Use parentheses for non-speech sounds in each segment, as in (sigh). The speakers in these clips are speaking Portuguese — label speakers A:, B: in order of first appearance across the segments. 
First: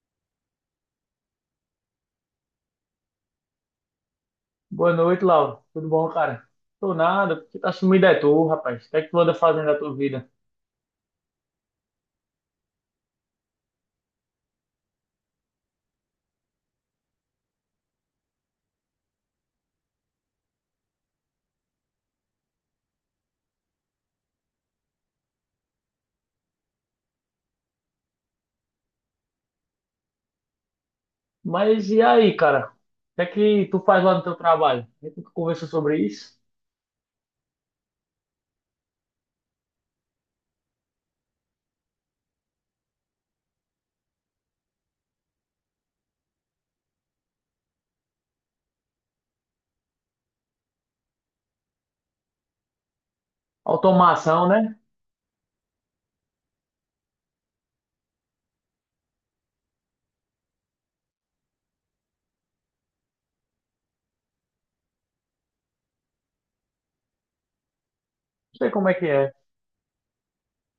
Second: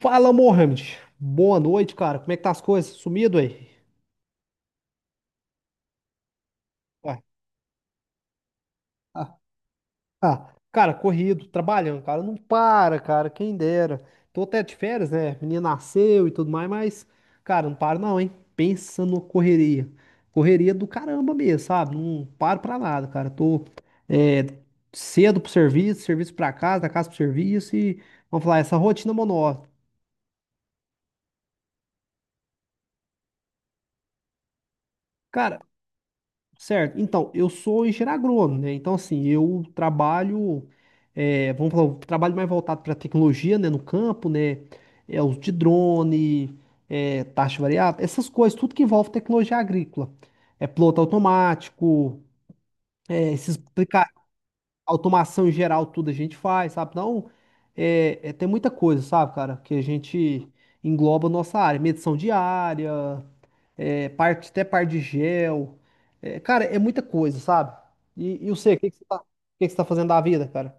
A: Fala, Mohamed. Boa noite, cara. Como é que tá as coisas? Sumido aí?
B: Boa noite, Lauro. Tudo bom, cara? Tô
A: Ué.
B: nada, porque tá sumido é tu, rapaz. O que é que tu anda
A: Ah,
B: fazendo da tua vida?
A: ah. Cara, corrido, trabalhando, cara. Não para, cara. Quem dera. Tô até de férias, né? Menina nasceu e tudo mais, mas, cara, não para não, hein? Pensa numa correria. Correria do caramba mesmo, sabe? Não paro pra nada, cara. Tô é, cedo pro serviço, serviço pra casa, da casa pro serviço e, vamos falar, essa rotina monótona.
B: Mas e aí, cara? O que é que tu faz lá no teu trabalho? A gente
A: Cara,
B: conversou sobre isso.
A: certo. Então, eu sou engenheiro agrônomo, né? Então, assim, eu trabalho, vamos falar, eu trabalho mais voltado para tecnologia, né? No campo, né? É, uso de drone, taxa variável, essas coisas, tudo que envolve tecnologia agrícola. É piloto automático, é esses aplica-
B: Automação, né? Não
A: automação em geral, tudo a gente faz, sabe? Então, tem muita coisa, sabe, cara, que a gente engloba a nossa área, medição diária parte, até par de gel. É, cara, é muita coisa, sabe? E eu
B: sei
A: sei, o
B: como
A: que
B: é
A: que você
B: que
A: tá, o
B: é.
A: que que você tá fazendo da vida, cara?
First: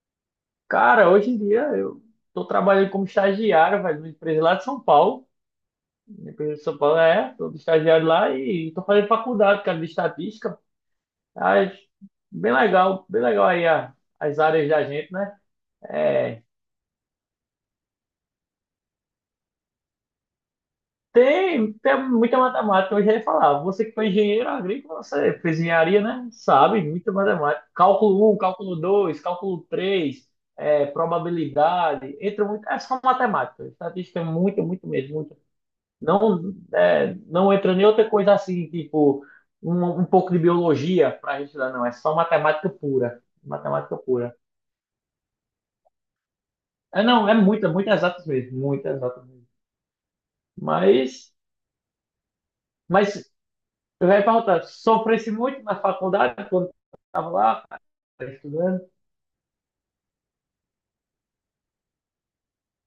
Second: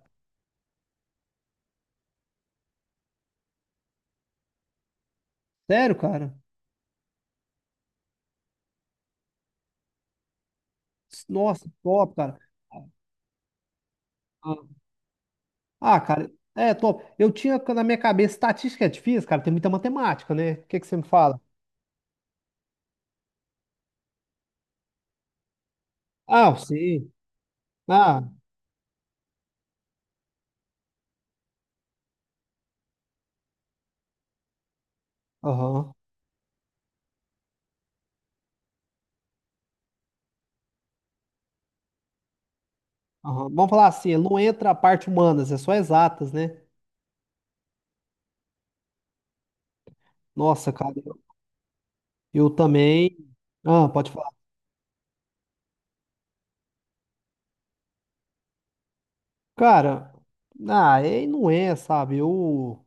B: Cara, hoje em dia eu tô trabalhando como estagiário, velho, numa empresa lá de São Paulo.
A: Sério,
B: Uma
A: cara?
B: empresa de São Paulo, é. Tô de estagiário lá e tô fazendo faculdade, cara, de estatística. Ah,
A: Nossa, top, cara.
B: bem legal aí as
A: Ah,
B: áreas da gente, né?
A: Cara,
B: É,
A: é top. Eu tinha na minha cabeça estatística é difícil, cara, tem muita matemática, né? O que que você me fala?
B: Tem, tem muita matemática, eu já ia falar. Você que foi engenheiro agrícola, você fez engenharia, né?
A: Ah,
B: Sabe,
A: sim.
B: muita matemática.
A: Ah,
B: Cálculo um, cálculo dois, cálculo três, é, probabilidade. Entra muito. É só matemática. Estatística é muito, muito mesmo. Muito.
A: aham,
B: Não, é, não entra nem outra coisa assim, tipo, um, um pouco de biologia para a gente estudar, não. É só matemática pura.
A: aham. Vamos falar
B: Matemática
A: assim,
B: pura.
A: não entra a parte humanas, é só exatas, né?
B: É, não, é muita, muito exatas mesmo. Muita exatas mesmo.
A: Nossa, cara, eu,
B: Mas.
A: eu
B: Mas
A: também.
B: eu
A: Pode
B: ia
A: falar.
B: perguntar, sofresse muito na faculdade quando estava lá, cara, estudando?
A: Cara, aí não é, sabe? Eu.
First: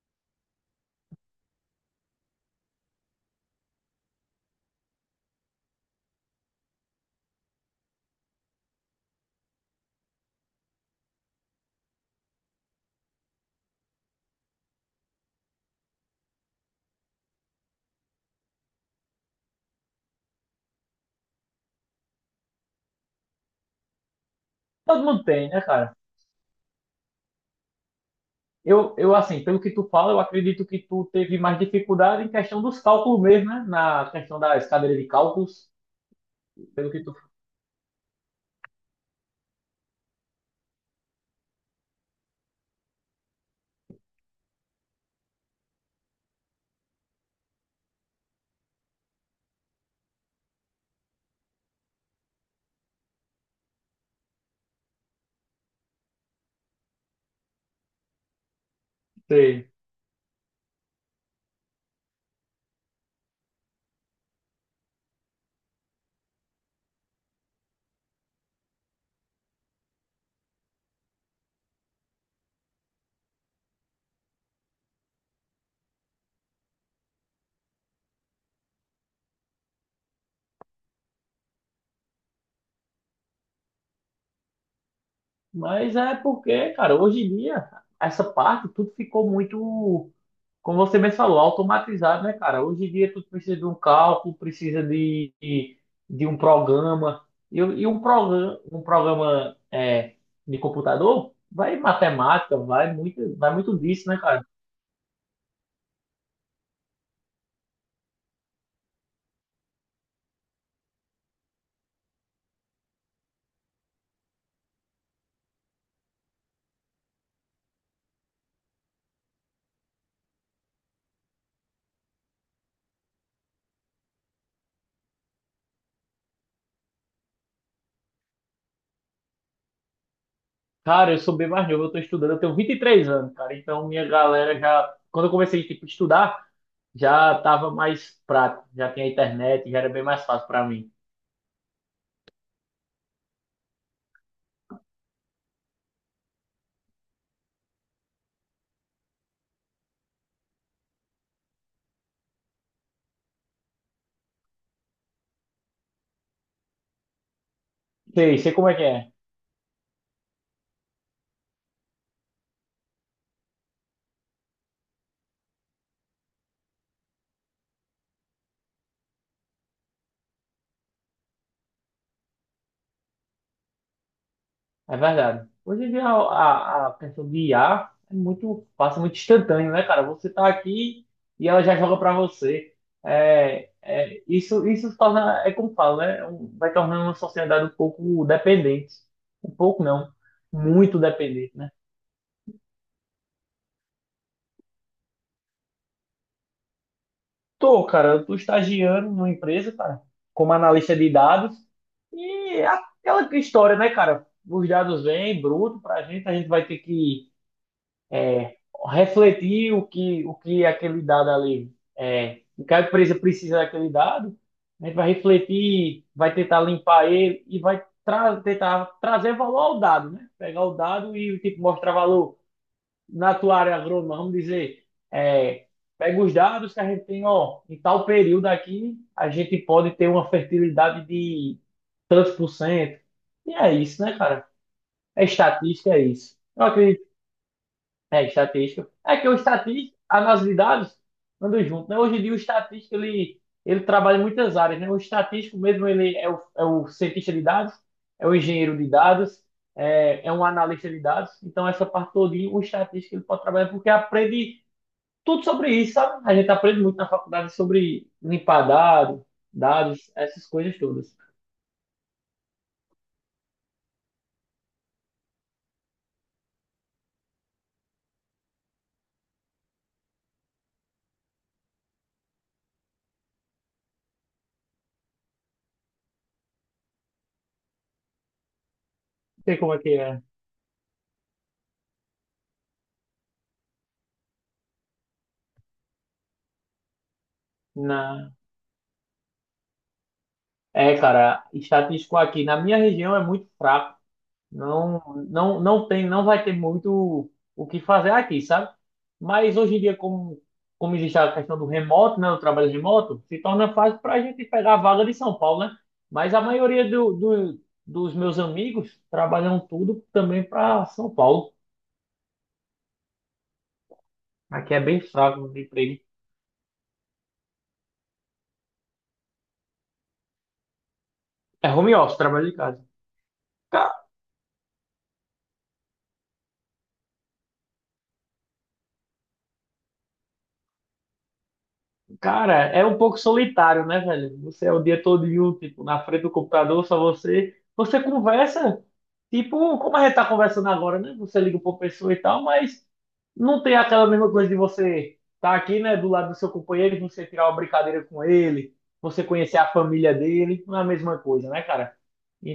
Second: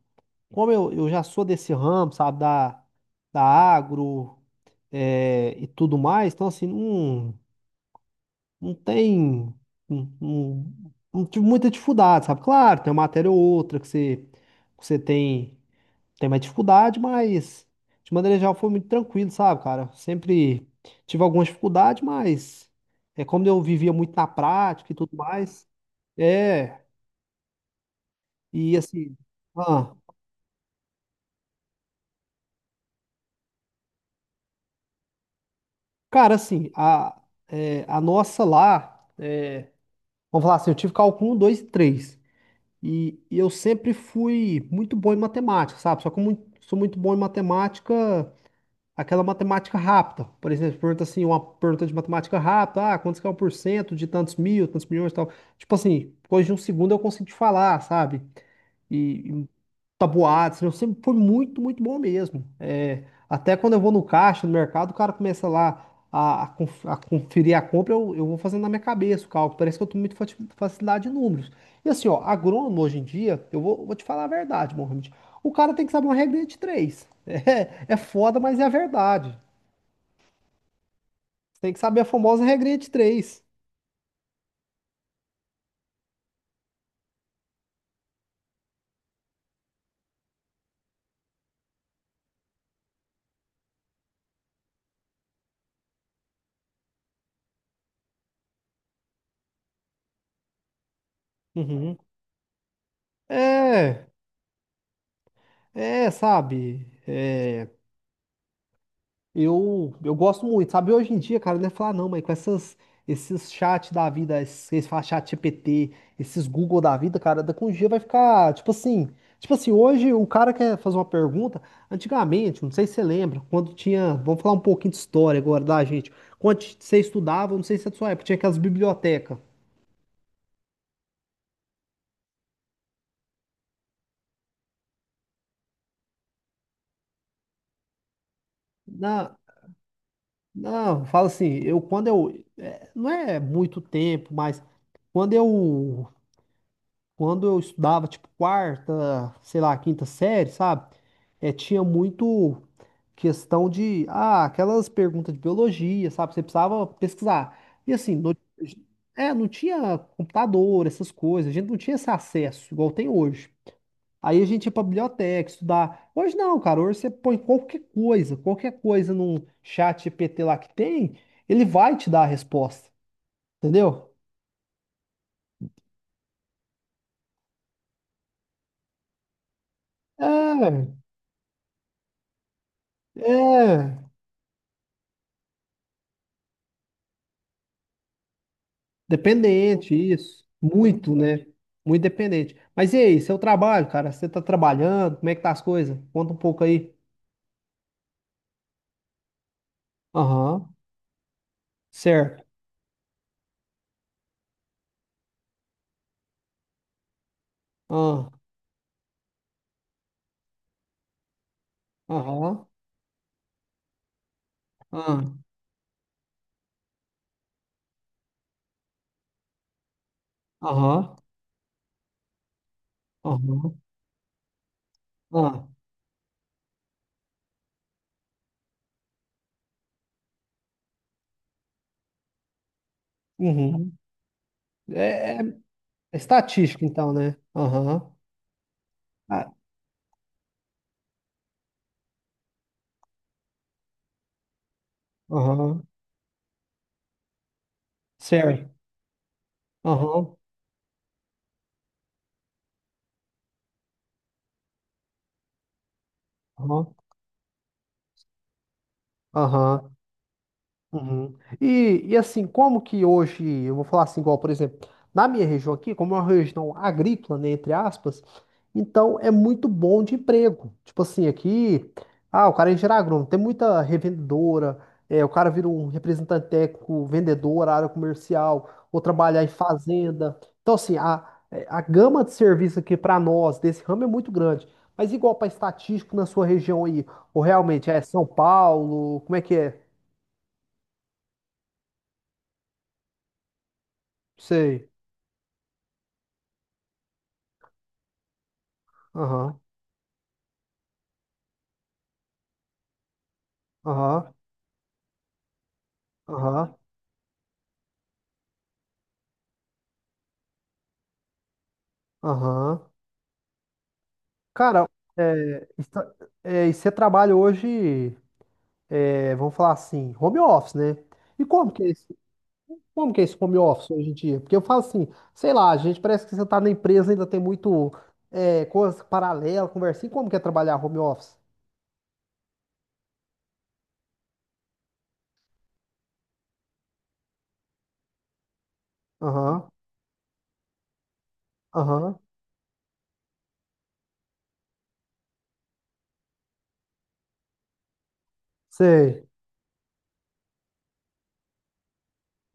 A: Como eu já sou desse ramo, sabe, da agro, e tudo mais, então assim, não tem não, não, não tive muita dificuldade, sabe? Claro, tem uma matéria ou outra que você tem mais dificuldade, mas de maneira geral foi muito tranquilo, sabe, cara? Sempre tive algumas dificuldades, mas é como eu vivia muito na prática e
B: Todo
A: tudo
B: mundo tem, né,
A: mais,
B: cara?
A: é, e
B: Eu,
A: assim.
B: assim, pelo que tu
A: ah,
B: fala, eu acredito que tu teve mais dificuldade em questão dos cálculos mesmo, né? Na questão das cadeiras de cálculos,
A: Cara, assim,
B: pelo que tu
A: a nossa lá, vamos falar assim, eu tive cálculo 1, 2 e 3. E eu sempre fui muito bom em matemática, sabe? Só que eu sou muito bom em matemática, aquela matemática rápida. Por exemplo, pergunta assim, uma pergunta de matemática rápida, quantos que é o por cento de tantos mil, tantos milhões e tal. Tipo assim, depois de um segundo eu consigo te falar, sabe? E,
B: teve.
A: tabuados, eu sempre foi muito, muito bom mesmo. É, até quando eu vou no caixa, no mercado, o cara começa lá a conferir a compra, eu vou fazendo na minha cabeça o cálculo. Parece que eu tenho muita facilidade de números. E assim, ó, agrônomo hoje em dia, eu vou te falar a verdade, Mohamed. O cara tem que saber uma regrinha de três. (laughs) É foda, mas é a verdade. Tem que saber a famosa regrinha de três.
B: Mas é porque, cara, hoje em dia, essa parte tudo ficou muito... Como você mesmo falou, automatizado, né, cara? Hoje em dia tu precisa de um cálculo, precisa de um programa. E, e um programa é, de computador, vai
A: Uhum.
B: matemática, vai muito
A: É,
B: disso, né, cara?
A: é, sabe? É. Eu gosto muito, sabe? Hoje em dia, cara, não é falar não, mas com esses chat da vida, eles falam chat GPT, esses Google da vida, cara, daqui a um dia vai ficar, tipo assim, hoje o cara quer fazer uma pergunta, antigamente, não sei se você lembra, quando tinha, vamos falar um pouquinho de história agora da gente, quando você estudava, não sei se é da sua época, tinha aquelas bibliotecas,
B: Cara, eu sou bem mais novo, eu tô estudando, eu tenho 23 anos, cara. Então minha galera já, quando eu comecei, tipo, a estudar, já tava mais prático, já tinha
A: não,
B: internet, já era bem mais fácil pra mim.
A: não, fala assim, eu quando eu, não é muito tempo, mas quando eu Quando eu estudava, tipo, quarta, sei lá, quinta série, sabe? É, tinha muito questão de, aquelas perguntas de biologia, sabe? Você precisava pesquisar. E assim,
B: Sei, sei como é que é.
A: não tinha computador, essas coisas, a gente não tinha esse acesso, igual tem hoje. Aí a gente ia pra biblioteca estudar. Hoje não, cara, hoje você põe qualquer coisa num chat GPT lá que tem, ele vai te dar a resposta, entendeu?
B: É verdade. Hoje em dia a questão de IA é muito, passa muito instantâneo, né, cara? Você tá
A: É,
B: aqui e ela já joga pra você. É,
A: é.
B: é, isso torna, é como falo, né? Vai tornando uma sociedade um pouco dependente. Um pouco
A: Dependente,
B: não,
A: isso.
B: muito
A: Muito, né?
B: dependente, né?
A: Muito dependente. Mas e aí, seu trabalho, cara? Você tá trabalhando? Como é que tá as coisas? Conta um pouco aí.
B: Tô, cara, eu tô estagiando numa empresa, cara, como
A: Aham,
B: analista de dados.
A: certo.
B: E é aquela história, né, cara? Os dados vêm bruto pra gente, a gente vai ter que,
A: Ah,
B: é, refletir o que aquele dado ali é. O
A: aham,
B: que a empresa precisa daquele dado, a gente vai
A: ah,
B: refletir, vai tentar limpar ele e vai tra tentar trazer valor ao dado, né? Pegar o
A: aham,
B: dado e tipo, mostrar valor na tua
A: aham,
B: área agrônoma, vamos dizer, é,
A: ah,
B: pega os dados que a gente tem, ó, em tal período aqui, a gente pode ter uma fertilidade de tantos por cento. E é
A: uhum.
B: isso, né, cara? É
A: É, é-
B: estatística, é
A: É
B: isso. Eu
A: estatística,
B: acredito,
A: então, né? Aham,
B: é, estatística. É que o
A: ah,
B: estatístico, análise de dados, andam junto, né? Hoje em dia o estatístico, ele trabalha em muitas áreas, né? O estatístico
A: aham,
B: mesmo, ele é o cientista de dados, é o
A: certo.
B: engenheiro de dados, é, é
A: Aham,
B: um analista de dados. Então, essa parte todinha, o estatístico, ele pode trabalhar porque aprende tudo sobre isso, sabe? A gente aprende
A: aham,
B: muito na faculdade sobre limpar dado,
A: aham.
B: dados, essas coisas todas.
A: Uhum. E assim, como que hoje, eu vou falar assim, igual, por exemplo, na minha região aqui, como é uma região agrícola, né, entre aspas, então é muito bom de emprego. Tipo assim, aqui, o cara é engenheiro agrônomo, tem muita revendedora, o cara vira um representante técnico, vendedor, área comercial, ou trabalhar
B: Não
A: em
B: sei como é que é.
A: fazenda. Então, assim, a gama de serviço aqui para nós, desse ramo, é muito grande. Mas igual para estatístico na sua região aí, ou realmente é São
B: Na...
A: Paulo, como é que é?
B: É, cara, estatístico aqui na minha região é muito fraco.
A: Sei.
B: Não, não, tem, não vai ter muito o que fazer aqui, sabe? Mas
A: Aham,
B: hoje em dia, como, como existe a questão do remoto, né, do trabalho remoto, se torna fácil para a
A: aham,
B: gente pegar a vaga de São Paulo, né? Mas a
A: aham,
B: maioria dos meus amigos trabalham tudo também para São Paulo.
A: aham.
B: Aqui é
A: Cara,
B: bem fraco de
A: é,
B: emprego.
A: está- e você trabalha hoje, vamos falar assim, home office, né? E
B: É
A: como que é
B: home
A: esse,
B: office, trabalho de casa.
A: como que é esse home office hoje em dia? Porque eu falo assim, sei lá, a gente parece que você tá na empresa ainda tem muito coisa paralela, conversinha. Como que é trabalhar home office?
B: Cara, é um pouco solitário, né, velho? Você é o dia todo, tipo, na frente do computador, só você. Você conversa,
A: Aham,
B: tipo, como a gente tá conversando agora, né? Você liga pra pessoa e
A: aham,
B: tal, mas não tem aquela mesma coisa de você estar aqui, né, do lado do seu companheiro, e você tirar uma brincadeira com ele, você
A: sei.
B: conhecer a família dele, não é a mesma coisa, né, cara?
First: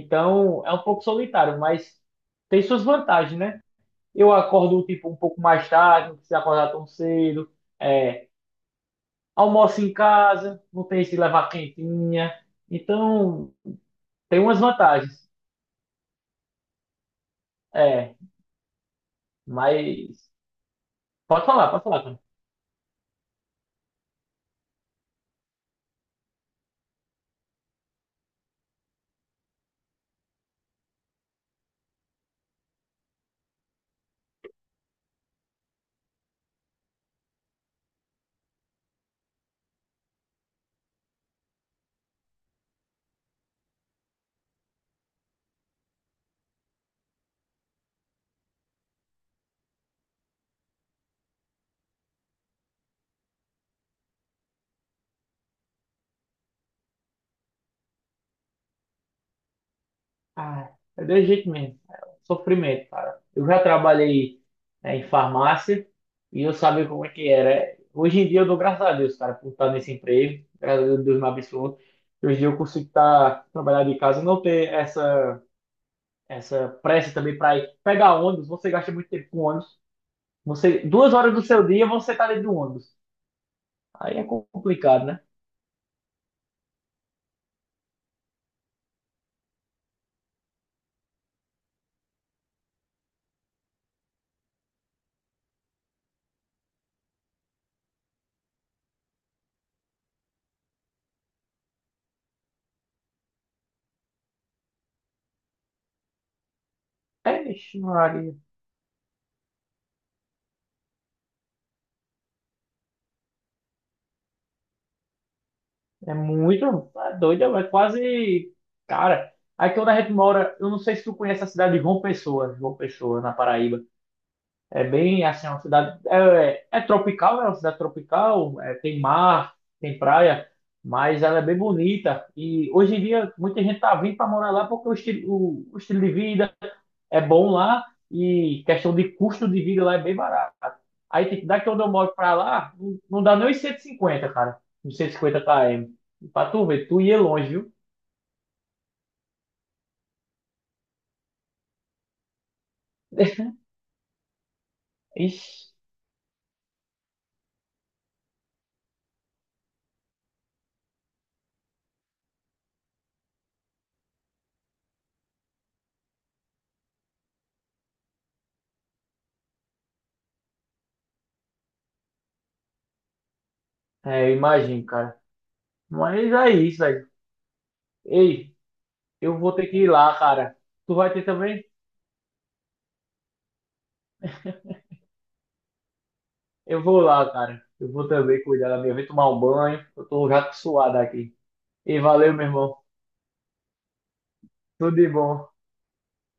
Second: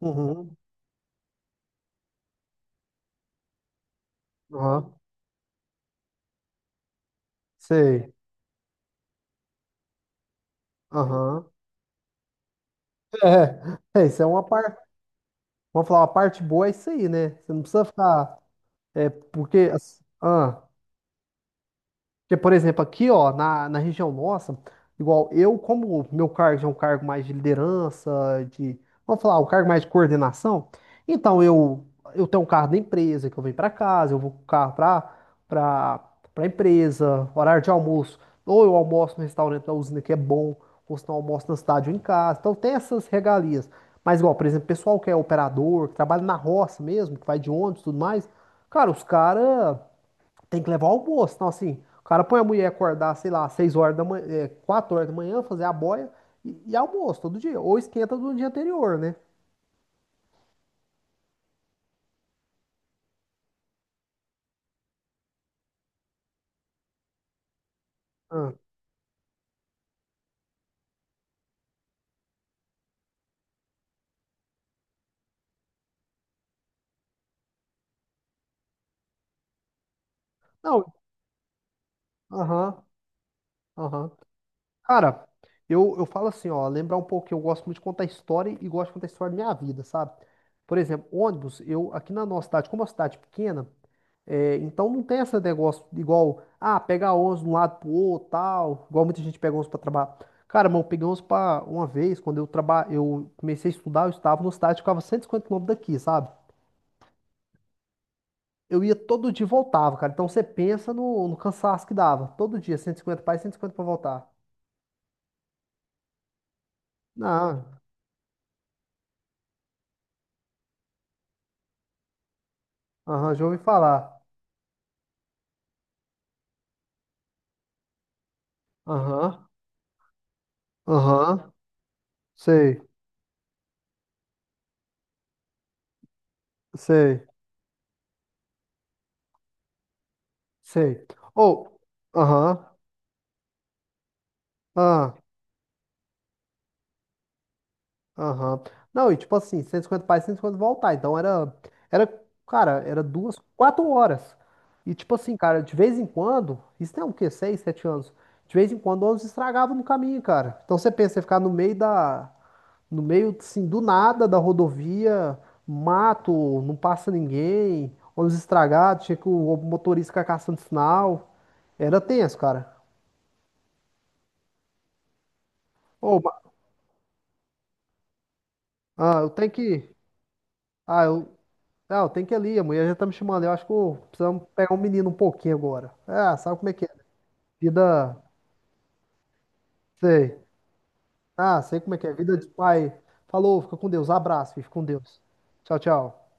A: Uhum,
B: é um pouco solitário, mas tem suas vantagens, né? Eu acordo,
A: aham,
B: tipo, um pouco mais tarde, não precisa acordar tão cedo.
A: sei.
B: É, almoça em casa, não tem se levar
A: Aham.
B: quentinha. Então,
A: É, é, isso é
B: tem
A: uma
B: umas
A: parte,
B: vantagens.
A: vamos falar, uma parte boa é isso aí, né? Você não precisa
B: É,
A: ficar. É porque, as-
B: mas
A: ah,
B: pode falar, cara.
A: Porque, por exemplo, aqui, ó, na região nossa, igual eu, como meu cargo já é um cargo mais de liderança, de, vamos falar, um cargo mais de coordenação, então eu tenho um carro da empresa que eu venho para casa, eu vou com o carro para para empresa, horário de almoço, ou eu almoço no restaurante da usina que é bom, ou se não almoço na cidade ou em casa, então tem essas regalias. Mas, igual, por exemplo, pessoal que é operador, que trabalha na roça mesmo, que vai de ônibus e tudo mais, cara, os caras. Tem que levar o almoço. Então, assim, o cara põe a mulher acordar, sei lá, 6 horas da manhã, é, 4 horas da manhã, fazer a boia e almoço todo dia. Ou esquenta do dia anterior, né?
B: Ah, é desse jeito mesmo. É um sofrimento, cara. Eu já trabalhei, é, em farmácia e eu sabia como é que era. Hoje em dia eu
A: Ah,
B: dou graças a Deus, cara, por estar nesse emprego. Graças a Deus me abençoou. Hoje em dia eu consigo estar trabalhando de casa, não ter essa pressa também para ir pegar ônibus. Você gasta muito tempo com ônibus. Você,
A: Não,
B: 2 horas do seu dia você está dentro do
A: aham,
B: ônibus.
A: aham.
B: Aí é complicado, né?
A: Cara, eu falo assim, ó, lembrar um pouco que eu gosto muito de contar história e gosto de contar história da minha vida, sabe? Por exemplo, ônibus, eu aqui na nossa cidade, como é uma cidade pequena, é, então não tem esse negócio de igual, pegar 11 de um lado pro outro, tal, igual muita gente pega 11 pra trabalhar. Cara, mas eu peguei 11 pra uma vez, quando eu comecei a estudar, eu estava no estádio, ficava 150 km daqui, sabe?
B: É, ixi, Maria,
A: Eu ia todo dia e voltava, cara. Então você pensa no cansaço que dava. Todo dia, 150 pra ir, 150 pra voltar.
B: é muito, é doido, é
A: Não,
B: quase, cara. Aí que onde a gente mora, eu não sei se tu conhece a cidade de João Pessoa, João Pessoa, na
A: aham, já ouvi
B: Paraíba.
A: falar.
B: É bem assim, é uma cidade. É, é tropical, né? É uma cidade tropical, é, tem
A: Aham,
B: mar, tem praia, mas ela é
A: aham,
B: bem bonita. E
A: sei,
B: hoje em dia, muita gente tá vindo para morar lá porque o estilo, o estilo de vida
A: sei,
B: é bom lá, e questão de custo de vida lá é bem barato.
A: sei.
B: Aí, tipo, daqui
A: Ou,
B: onde eu moro para
A: aham,
B: lá, não, não dá nem os 150, cara. Uns 150
A: ah
B: km. Pra tu ver, tu ia longe, viu?
A: Aham. Não, e tipo assim, 150 para e 150 voltar. Então era, cara, era duas,
B: (laughs)
A: quatro horas. E tipo assim,
B: Ixi,
A: cara, de vez em quando, isso tem o quê? 6, 7 anos. De vez em quando o ônibus estragava no caminho, cara. Então você pensa, você ficar no meio da, no meio, assim, do nada da rodovia, mato, não passa ninguém, ônibus estragado, tinha que o motorista ficar caçando sinal. Era tenso, cara.
B: é, eu imagino, cara.
A: Ô,
B: Mas é isso, velho. Ei.
A: eu
B: Eu
A: tenho
B: vou ter que ir
A: que,
B: lá, cara. Tu vai ter
A: eu.
B: também?
A: Não, tem que ir ali. A mulher já tá me chamando. Eu acho que precisamos pegar um menino um pouquinho agora. Sabe como é
B: Eu
A: que é,
B: vou
A: né?
B: lá, cara. Eu vou
A: Vida.
B: também cuidar da minha vida, tomar um banho. Eu tô
A: Sei.
B: já suado aqui.
A: Sei como é
B: E
A: que é.
B: valeu,
A: Vida de
B: meu irmão.
A: pai. Falou, fica com Deus. Abraço, fica com
B: Tudo de
A: Deus.
B: bom.
A: Tchau, tchau.